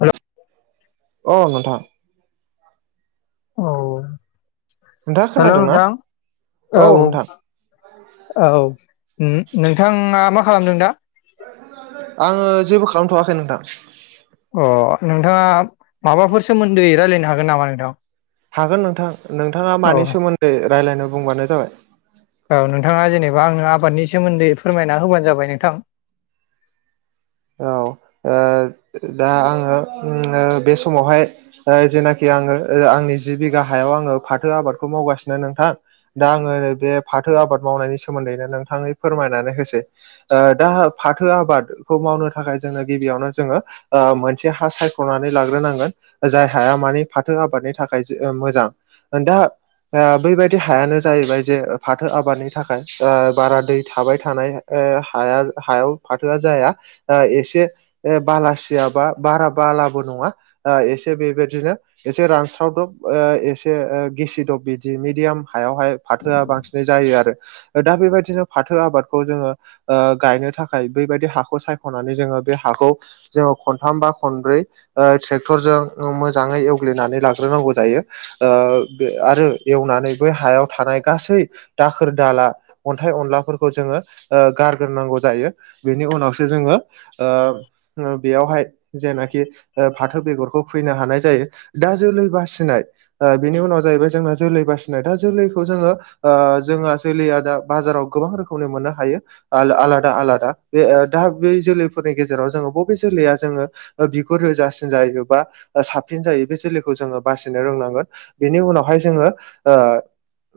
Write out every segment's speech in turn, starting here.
हेल' अ नोंथां। औ। नोंथाङा हेल' खोनादोंना नोंथां औ। औ उम नोंथाङा मा खालामदों दा? आङो जेबो खालामथ'वाखै नोंथां। अ नोंथाङा माबाफोर सोमोन्दै रायजलायनो हागोन नामा नोंथां? हागोन नोंथां, नोंथाङा औ मानि सोमोन्दै रायलायनो बुंबानो जाबाय? औ नोंथाङा जेनोबा आंनो आबादनि सोमोन्दै फोरमायना होबानो जाबाय नोंथां। औ, ओ दा आङो ओम बे समावहाय ओ जेनाखि आङो ओ आंनि जि बिघा हायाव आङो फाथो आबादखौ मावगासिनो नोंथां। दा आङो नैबे फाथो आबाद मावनायनि सोमोन्दैनो नोंथाङै फोरमायनानै होसै। ओ दा फाथो आबाद खौ मावनो थाखाय जोङो गिबियावनो जोङो ओ मोनसे हा सायख'नानै लाग्रोनांगोन। जाय हाया मानि फाथो आबादनि थाखाय जो मोजां दा आ बैबायदि हायानो जाहैबाय जे फाथो आबादनि थाखाय ओ बारा दै थाबाय थानाय ओ हाया हायाव फाथोया जाया ओ एसे ए बालासियाबा बारा बालाबो नङा ओ एसे बेबायदिनो एसे रानस्रावदब ओ एसे ओ गिसिदब बिदि मिदियाम हायावहाय फाथोआ बांसिनै जायो आरो। दा बेबायदिनो फाथो आबादखौ जोङो ओ गायनो थाखाय बेबायदि हाखौ साय खननानै जोङो बे हाखौ जोङो खनथाम बा खनब्रै ओ ट्रेक्टरजों औ मोजाङै एवग्लिनानै लाग्रोनांगौ जायो। ओ बे आरो एवनानै बै हायाव थानाय गासै दाखोर दाला अन्थाइ अनलाफोरखौ जोङो ओ गारग्रोनांगौ जायो बेनि उनावसो जोङो ओ बेयावहाय जेनाखि ओ फाथो बेगरखौ खुइनो हानाय जायो। दा जोलै बासिना ओ बिनि उनाव जाहैबाय जोंना जोलै बासि नाय दा जोलैखौ जोङो ओ जोंहा जोलैया दा बाजाराव गोबां रोखोमनि मोननो हायो। आल आलादा आलादा बे ओ दा बै जोलैफोरनि गेजेराव जोङो बबे जोलैया जोङो ओ बिगुर रोजासिन जायो बा ओ साबसिन जायो बे जोलैखौ जोङो बासिनो रोंनांगोन। बेनि उनावहाय जोङो ओ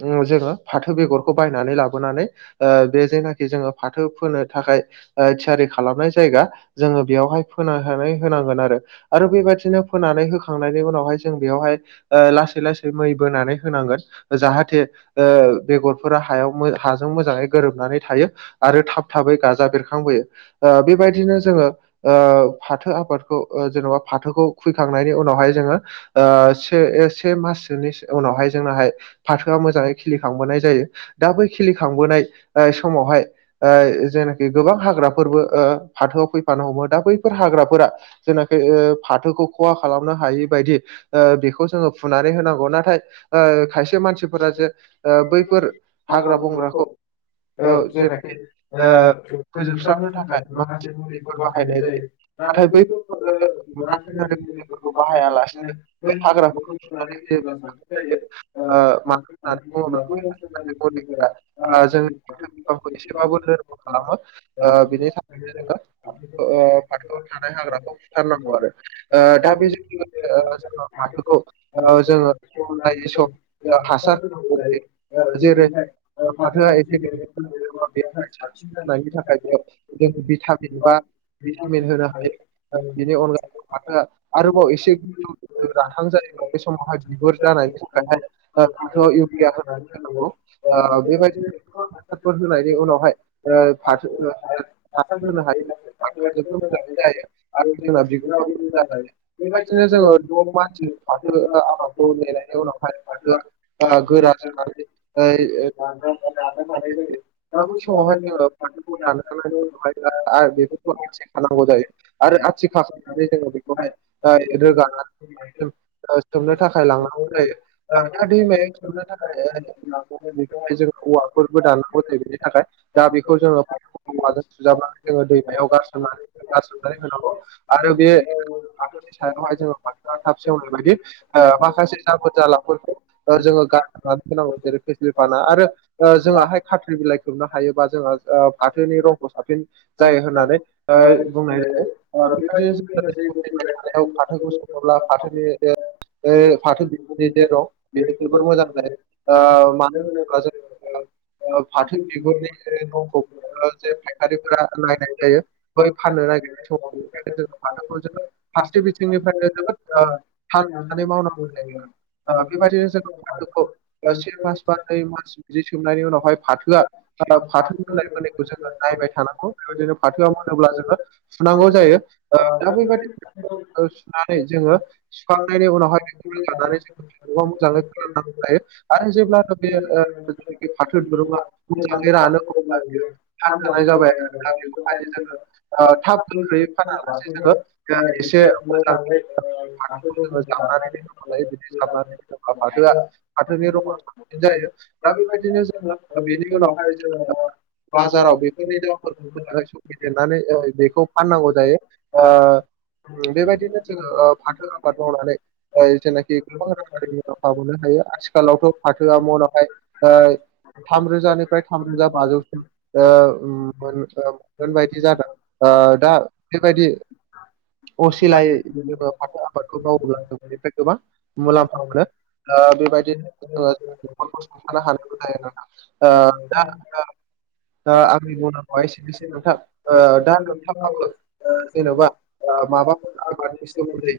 उम जोङो फाथो बेगरखौ बायनानै लाबोनानै ओ बे जेनाखि जोङो फाथो फोनो थाखाय ओ थियारि खालामनाय जायगा। जोङो बेयावहाय फोनानै होनांगोन आरो आरो बेबादिनो फोनानै होखांनायनि उनावहाय जों बेयावहाय ओ लासै-लासै मै बोनानै होनांगोन। जाहाथे ओ बेगरफोरा हायाव हाजों मोजाङै गोरोबनानै थायो। आरो थाब थाबै गाजा बेरखांबोयो बेबायदिनो जोङो ओ फाथो आबादखौ ओ जेन'बा फाथोखौ खुैखांनायनि उनावहाय जोङो से से माससोनि उनावहाय जोंनाहाय। फाथोआ मोजाङै खिलिखांबोनाय जायो दा बै खिलिखांबोनाय समावहाय ओ जेनाखि गोबां हाग्राफोरबो ओ फाथोआव फैफानो हमो दा बैफोर हाग्राफोरा जेनाखि फाथोखौ खहा खालामनो हायि बायदि ओ बेखौ जोङो फुनानै होनांगौ नाथाय ओ खायसे मानसिफोरा जे ओ बैफोर हाग्रा बंग्राखौ [inaudible] [unintelligible] औ ओ जे जायनाखि ओ फोजोबस्रांनो थाखाय माखासे मुलिफोर बाहायनाय जायो। नाथाय बेफोर रायनारि मुलिफोरखौ बाहायालासिनो बै हाग्राफोरखौ फुनानै मानो होननानै बुङोब्ला मदिफोरा हाग्राखौथ' [unintelligible] [inaudible] जोंनि बिफांखौ एसेबाबो लोरब खालामो बेनि थाखायनो आरो [inaudible] [unintelligible] फाथोआव थानाय हाग्राखौ सुथारनांगौ आरो दा बेजों लोगोसे जोङो सननाय बाथोखौ ओ जोङो सम हासार हासार होनांगौ जायो जेरै गहाय फाथोआ एसे गेल [inaudible] [inaudible] [unintelligible] [inaudible] [unintelligible] [inaudible] बा बेनि हायो राथां जायो बे समावहाय बिगुर जानाय थाखायहाय। फाथोआव हासार इउरिया होनो होनांगौ ओ बेबायदिनो हफोर होनायनि उनावहाय होनो हायो। [inaudible] बेफोर मोजाङै जायो आरो जोंना बिफोराव बेनो [unintelligible] जाबाय बिदिनो जोङो बेबायदिनो द' मानसि मासनि फाथो आादखौायनायनि आबादखौ उनावह फाथोआ राननो हानाय जायो [unintelligible] [inaudible] दा [unintelligible] [inaudible] बे समावहाय जोङो फाथोखौ राननानैबो आ खालामांगौ जायो आरो आथिखाल खालामनानै जोङो बेखौहाय रोगाना [inaudible] [unintelligible] थुमनो थाखाय लाांनो थाखाय [unintelligible] जो औवाफोरबो दानांगौ जायो बेनि थाखाय दा बेखौ जोङो अवाजों सुजाबनानै जोङो दैमायाव गारसोमनानै गारसोमनानै होनांगौ आरो बे फाथोनि सायावहाय जोङो फाथोआ थाब सेवनाय बायदि ओ माखासे जाबोर जालाफोरखौ ओ जोङो गारना होनांगौ। जेरै फेसिलि बाना आरो बे जोंङाहाय खाथ्रि बिलाइ खोबनो हायोबा जोंहा फाथोनि रंखौ साबसिन जायो होननानै बुंनाय जायो बेबायदिनो जोङो जै [unintelligible] [inaudible] फैबाय थानायाव फाथोखौ सङोब्ला फाथोनि फाथो बिनि जे रं बेयो जोबोर मोजां ज बोखैबाय मानो होनोब्ला जों फाथो बिगुरनि [unintelligible] जे फायखारिफोरा एसे नायनाय जायो बै फाननो नागिरनाय समाव फारथि बिथिंनिफ्रायनो जोबोद ओ [unintelligible] [inaudible] मास बिदि सोबनायनि उनावहाय फाथोआ फाथो मोननाय मोननायखौ जोङो नायबाय थानांगौ बेबायदिनो फाथोआ मोनोब्ला जोङो सुनांगौ जायो दा बेैबादि सुनानै जोङो सुखांनायनि उनावहाय [inaudible] [inaudible] आरो जेब्लानो ओ बे जि फाथो दिरुंआ [unintelligible] जाबाय फानजानाय आरोना बेखौहाय जोङो जाबाय ओ थाब गोख्रैयै [inaudible] फानालासे जोङो ओ एसे मोजां मोजाङै फाथोखौ जोङो ओ [inaudible] अब्ला फाथोआ फाथोनि रङा साबसिन जायो दा बेबायदिनो ओ जों बेनि उनआवहाय जोङो ओ [unintelligible] ओ बेखौ फाननांगौ जायो। ओ बेबायदिनो जोङो फाथो आबाद मावनानै ओ जेनाखि गोबां [unintelligible] मोननो हायो। आथिखालावथ' फाथोआ मनावहाय थामरोजानिफ्राय थामरोजा बाजौसिम ओ मोन मोनगोन बायदि जादों। ओ दा बेबायदि असिलायै सोरबा फाथो आबादखौ मावोब्ला जों बेनिफ्राय गोबां मुलाम्फाखौ सुंथानो हानांगौ जायो [inaudible] नोंथां ओ दा ओ आंनि बुंनांगौआ एसेनोसै नोंथां। ओ दा [inaudible] जेन'बा ओ माबा सोमोन्दै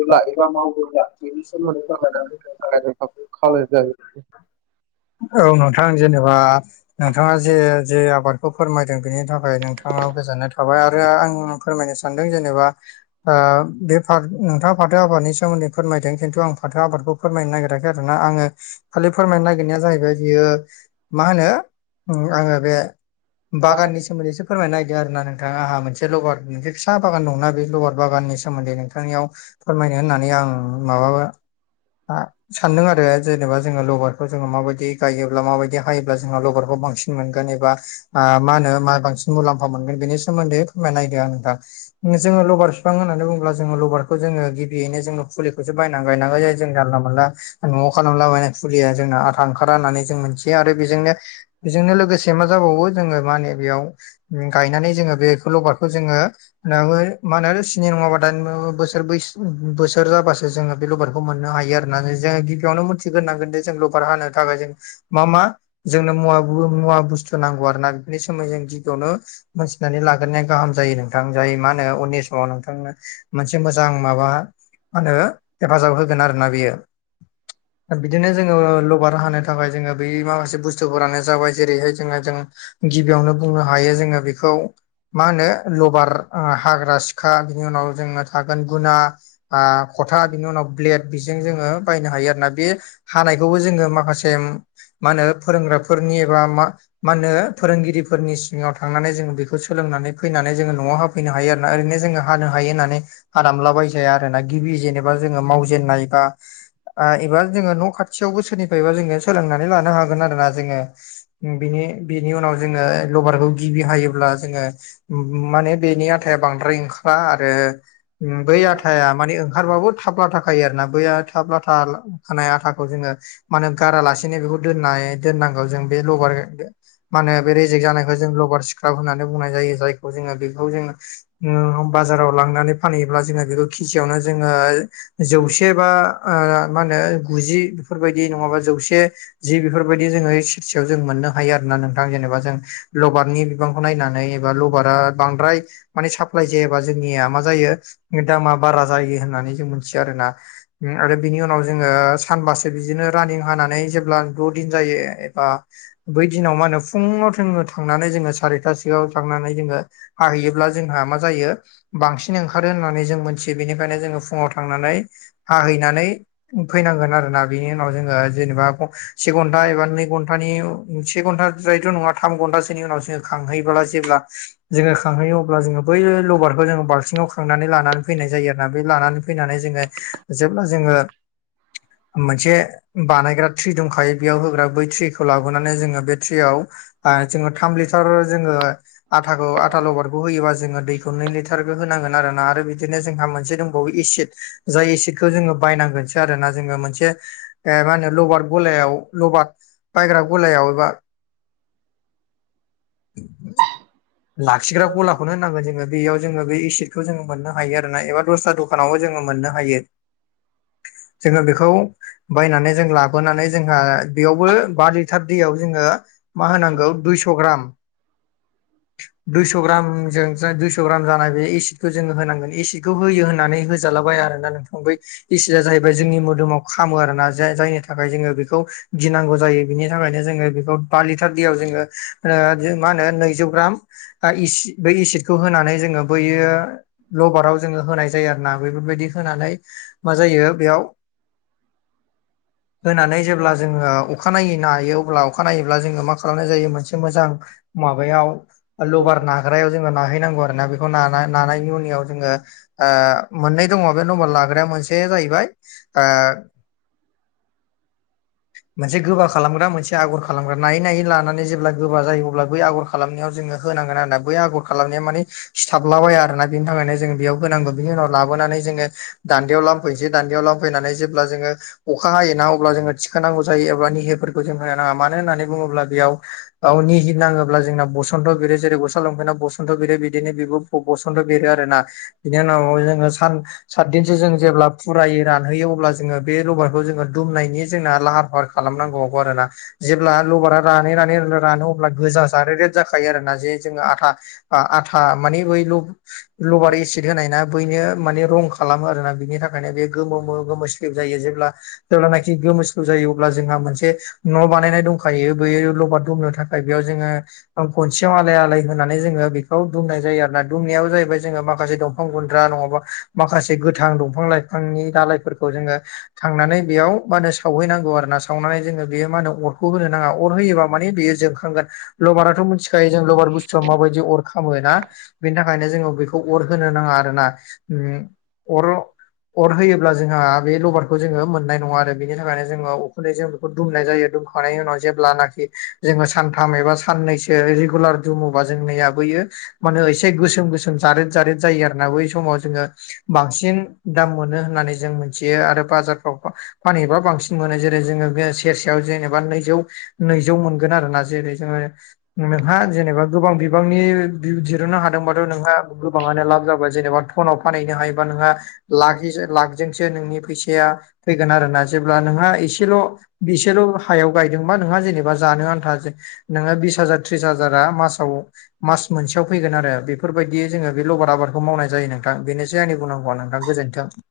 [unintelligible] [inaudible] खालायजायोबो। औ नोंथां जेनेबा नोंथाङा जे जे आबाद खौ फोरमायदों बेनि थाखाय नोंथांनाव गोजोननाय थाबाय आरो आं फोरमायनो सानदों जेनेबा ओ बेफार नोंथाङा फाथो आबादनि सोमोन्दै फोरमायदों खिन्थु आं फाथो आबादखौ फोरमायनो नागिराखै आरोना आङो खालि फोरमायनो नागिरनाया जाहैबाय बेयो मा होनो ओ आङो बे बागाननि सोमोन्दै एसे फोरमाय नागिरदों आरो ना नोंथाङा आंहा मोनसे लबार मोनसे फिसा बागान दंना बे लबार बागाननि सोमोन्दै नोंथांनियाव फोरमायनो होननानै आं माबाबा ओ सान्दों आरो जेनेबा जोङो लबारखौ जोङो माबायदि गायोब्ला माबायदि हायोब्ला जोंना लबारखौ बांसिन मोनगोन एबा ओ मा होनो मा बांसिन मुलाम्फा मोनगोन बेनि सोमोन्दै होमबा नायदो आं नोंथां जोङो लबार बिफां होननानै बुङोब्ला जोङो लबारखौ जोङो गिबियैनो जों फुलिखौसो बायनानै गायनांगौ जायो। जों जानला मोनानला न'आव खालामलाबायनाय फुलिया जोंना आथा भारा होननानै जों मोनथियो आरो बेजोंनो बेजोंनो लोगोसे मा जाबावो जोङो मा होनो बेयाव ओं गायनानै जोङो बेखौ लबारखौ जोङो दाबो मानो स्नि नङाबा दाइन बोसोर बैसो बोसोर जाबासो जोङो बे लबारखौ मोन नो हायो आरोना। जोङो गिबियावनो मोनथिग्रोनांगोन जों लबार हानो थाखाय जों मा मा जोंनो मुवा मुवा बुस्थु नांगौ आरो ना बिनि सोमोनदै जों गिबियावनो मोनथिनानै लाग्रोनाया गाहाम जायो नोंथां, जाय मा होनो उननि समाव नोंथांनो मोनसे मोजां माबा मा होनो हेफाजाब होगोन आरोना बेयो। ओ बिदिनो जोङो लबार खौ हानो थाखाय जोङो बै माखासे बुस्थुफोरानो जाबाय जेरैहाय जोङो जों गिबियावनो बुंनो हायो जोङो बेखौ मा होनो लबार हाग्रा सिखा, बिनि उनाव जोंना थागोन गुना ओ खथा, ओ बेनि उनाव ब्लेड। बेजों जोङो बायनो हायो आरोना। बे हानायखौबो जोङो माखासे माखासे मा होनो फोरोंग्राफोरनि एबा मा मा होनो फोरोंगिरिफोरनि सिङाव थांनानै जोङो बेखौ सोलोंनानै फैनानै जोङो न'आव होफैनो हायो आरोना, ओरैनो जोङो हानो हायो होननानै हादामला बायजाया आरोना गिबि जेनेबा जोङो मावजेननाय बा ओ एबा जोङो न' खाथियावबो सोरनि सोलोंनानै लानो हागोन आरोना जोङो। बिनि उनाव जोङो लबारखौ गिबि हायोब्ला जोङो ओम माने बेनि आथाया बांद्राय ओंखारा आरो बै आथाया माने ओंखारबाबो थाब लाथा खायो आरोना बै थाब लाथा खानाय आथाखौ जोंङो मान होनो गारालासिनो बेखौ दोननाय दोननांगौ जों बे लबार मा होनो बे रिेजेक्ट जानायखौ जों लगार सक्राब होननानै बुंनाय जायो जायखौ जोंङो बेखौ जोंङो बाजाराव लांनानै फानहैयोब्ला जोङो बेखौ खिसियावनो जोंङो जौसे बा ओ मा होनो गुजि बेफोरबायदि नंङाबा जौसे जि बेफोरबायदि जो सेरसेयाव जों मोन हायो आरोना नोंथां जेनेबा जों लबारनि दंफांखौ नायनानै लभारा बांद्राय माने साप्लाय जायाबा जोंनिया मा जायो। दामा बारा जायो होननानै जों मिथियो आरो ना आरो बिनि उनाव जोंङो सानबासो बिदिनो रानिं हाना नै जेब्ला द' दिन जायो एबा बै दिनाव मा होनो फुङाव थांनानै जोङो सारिथासोआव थांनानै जोंङो। हाहैयोब्ला जोंहा मा जायो बांसिन ओंखारो होननानै जों मोनथि बेनिखायनो जोंङो फुङाव थांनानै हाहैनानै फैनांगोन आरोना बेनि जोङो जेनेबा से घन्टा एबा नै घन्टानि से घन्ट द्रायथ' नङा थाम घन्टासोनि उनाव जोंङो खांहैयोब्ला जेब्ला जोङो खांहैयो अब्ला जोंङो। बै लबारखो जोंङो बाल्थिङाव खांनानै लानानै फैनाय जायो आरोना बे लानानै फैनानै जोंङो जेब्ला जोंङो। मोनसे बानायग्रा ट्रि दंखायो बेयाव होग्रा बै ट्रिखौ लाबोनानै जोंङो बे ट्रियाव बा जोंङो थाम लिटार जोंङो आथाखौ आथा लबारखौ होयोबा जों ङो दैखौ नै लिटारखौ होनांगोन आरोना आरो बिदिनो जोंहा मोनसे दंबावो एसिड जाय एसिदखौ जोंङो बायनांगोनसो आरो ना जोंङो मोनसे एबा मा होनो लबार गलायाव लबार बायग्रा गलायाव एबा [inaudible] लाखिग्रा गलाखौनो होनांगोन जोंङो बेयाव जोःङो बे एसिदखौ जोंङो मोननो हायो आरोना एबा दस्रा द दखानावबो जोंङो मोननो हायो जोंङो बेखौ बायनानै जों लाबोनानै जोंहा बेयावबो बा लिटार दैयाव जोंङो मा होनांगौ दुइस' ग्राम दुइस' ग्रामजों जा दुइस' ग्राम जानाय बे एसिदखौ जोंङो होनांगोन एसिडखौ होयो होननानै होजालाबाय आरोना बै एसिडा जाहैबाय जोंनि मोदोमाव खामो आरोना जाय- जायनि थाखाय जोंङो बेखौ गिनांगौ जायो बिनि थाखायनो जोंङो बेखौ बा लिटार दैयाव जोंङो ओ मा होनो नैजौ ग्राम बा इस बै एसिदखौ होनानै जोंङो बैयो लबाराव जोंङो होनाय जायो आरोना बेफोरबायदि होनानै मा जायो बेयाव होनानै जेब्ला जोंङो अखाानायनायै हायो अब्ला अखा नायोब्ला जोंङो मा खालामनाय जायो मोनसे मोजां माबायाव लबार नाग्रायाव जोंङो नाहैनांगौ आरो ना बेखौ नानाय-नानायनि उनाव जोंङो ओ मोननै दंङ' बे नम्बार लाग्राया मोनसे जाहैबाय ओ मोनसे गोबा खालामग्रा मोनसे आगर खालामग्रा नायै नायै लानानै जेब्ला गोबा जायो अब्ला बै आगर खालामनायाव जोंङो। होनांगोन आरो ना बै आगर खालामनाया माने सिथाबलाबायाया आरो ना बिनि थाखायनो जों बेयाव होनांगौ बिनि उनाव लाबोनानै जोंङो दान्देयाव लांफैसै दान्देयाव फैनानै जेब्ला जोंङो अखा हायोना अब्ला जोंङो थिखानांगौ जायो एब्ला निहोफोरखौ जों होनो नांङा मानो होननानै बुङोब्ला बेयाव औ निजि नांङोब्ला जोंना बसन्थ बिरो जेरै गस्ला लंफेनआव बसन्थ' बेरो बिदिनो बिब बसथ' बेरो आरोना बिनि उनाव जोंङो सान सातदिनसो जों जेब्ला फुरायै रानहोयो अब्ला जों बे लबार खौ जोंङो दुमनायनि जोंना लाहार फाहार खालामनांबावगौ आरोना जेब्ला लबारा रानै रानै रानो अ ब्ला गोजा जारे रेट जाखायो आरोना जे जोंङो आथा आथा माने बैल' लभार एसिद होनाय ना बैनो माने रं खालामो आरोना बिनि थाखाय माने बे गोमो मो गोमो स्लिब जायो जेब्ला जेब्लानाखि गोमोस्रो जायो अब्ला जोंहा मोनसे न' बानायनाय दंखायो बेयो लबार दुमनो थाखाय [unintelligible] बेयाव जोङो ओ खनसेयाव आलाय आलाय होनानै जोङो बेखौ दुमनाय जायो आरो ना दुमनायाव जाहैबाय जोङो माखासे दंफां गुन्द्रा नङाबा माखासे गोथां दंफां-लाइफांनि दालइफोरखौ जोङो थांनानै बेयाव मा होनो सावहैनांगौ आरोना सावनानै जोङो बेयो मा होनो अरखौ होनो नाङा अर होयोबा माने बेयो जोंख खांगोन लबाराथ' मिथिखायो जों लबार बुस्थुवा माबायदि अर खामोना बिनि थाखायनो जोङो बेखौ अर होनो नाङा आरो ना उम अर अर होयोब्ला जोंहा बे लबार खौ जोङो मोननाय नङा आरो बिनि थाखायनो जोङो उखुन्दैजों बेखौ दुमनाय जायो दुमखांनायनि उनाव जेब्लानाखि जोङो सानथाम एबा साननैसो रिगुलार दुमोबा जोंनिया बैयो माने एसे गोसोम गोसोम जारेद जारेद जायो आरोना बै समाव जोङो बांसिन दाम मोनो होननानै जों मिथियो आरो बाजारफ्राव बा फानैबा बांसिन मोनो जेरै जोंङो सेरसेआव जेनेबा नैजौ नैजौ मोन गोन आरोना जेरै जोङो नोंहा जेनेबा गोबां बिबांनि दिहुननो हादोंबाथ' नोंहा गोबाङानो लाब जाबाय जेनेबा टनाव फानहैनो हायोबा नोंहा लाख [unintelligible] लाखजोंसो नोंनि फैस या फैगोन आरोना जेब्ला नोंहा एसेल' इसेल' हायाव गायदोंबा नोंहा जेनेबा जानो आन्थाजे नोंङा बिस हाजार त्रिस हाजारा मासाव मास मोनसेयाव फैगोन आरो बेफोरबायदि जोङो बे लबार आबादखौ मावनाय जायो नोंथां बेनो [unintelligible] आंनि बुंनांगौवा नोंथां गोजोन्थों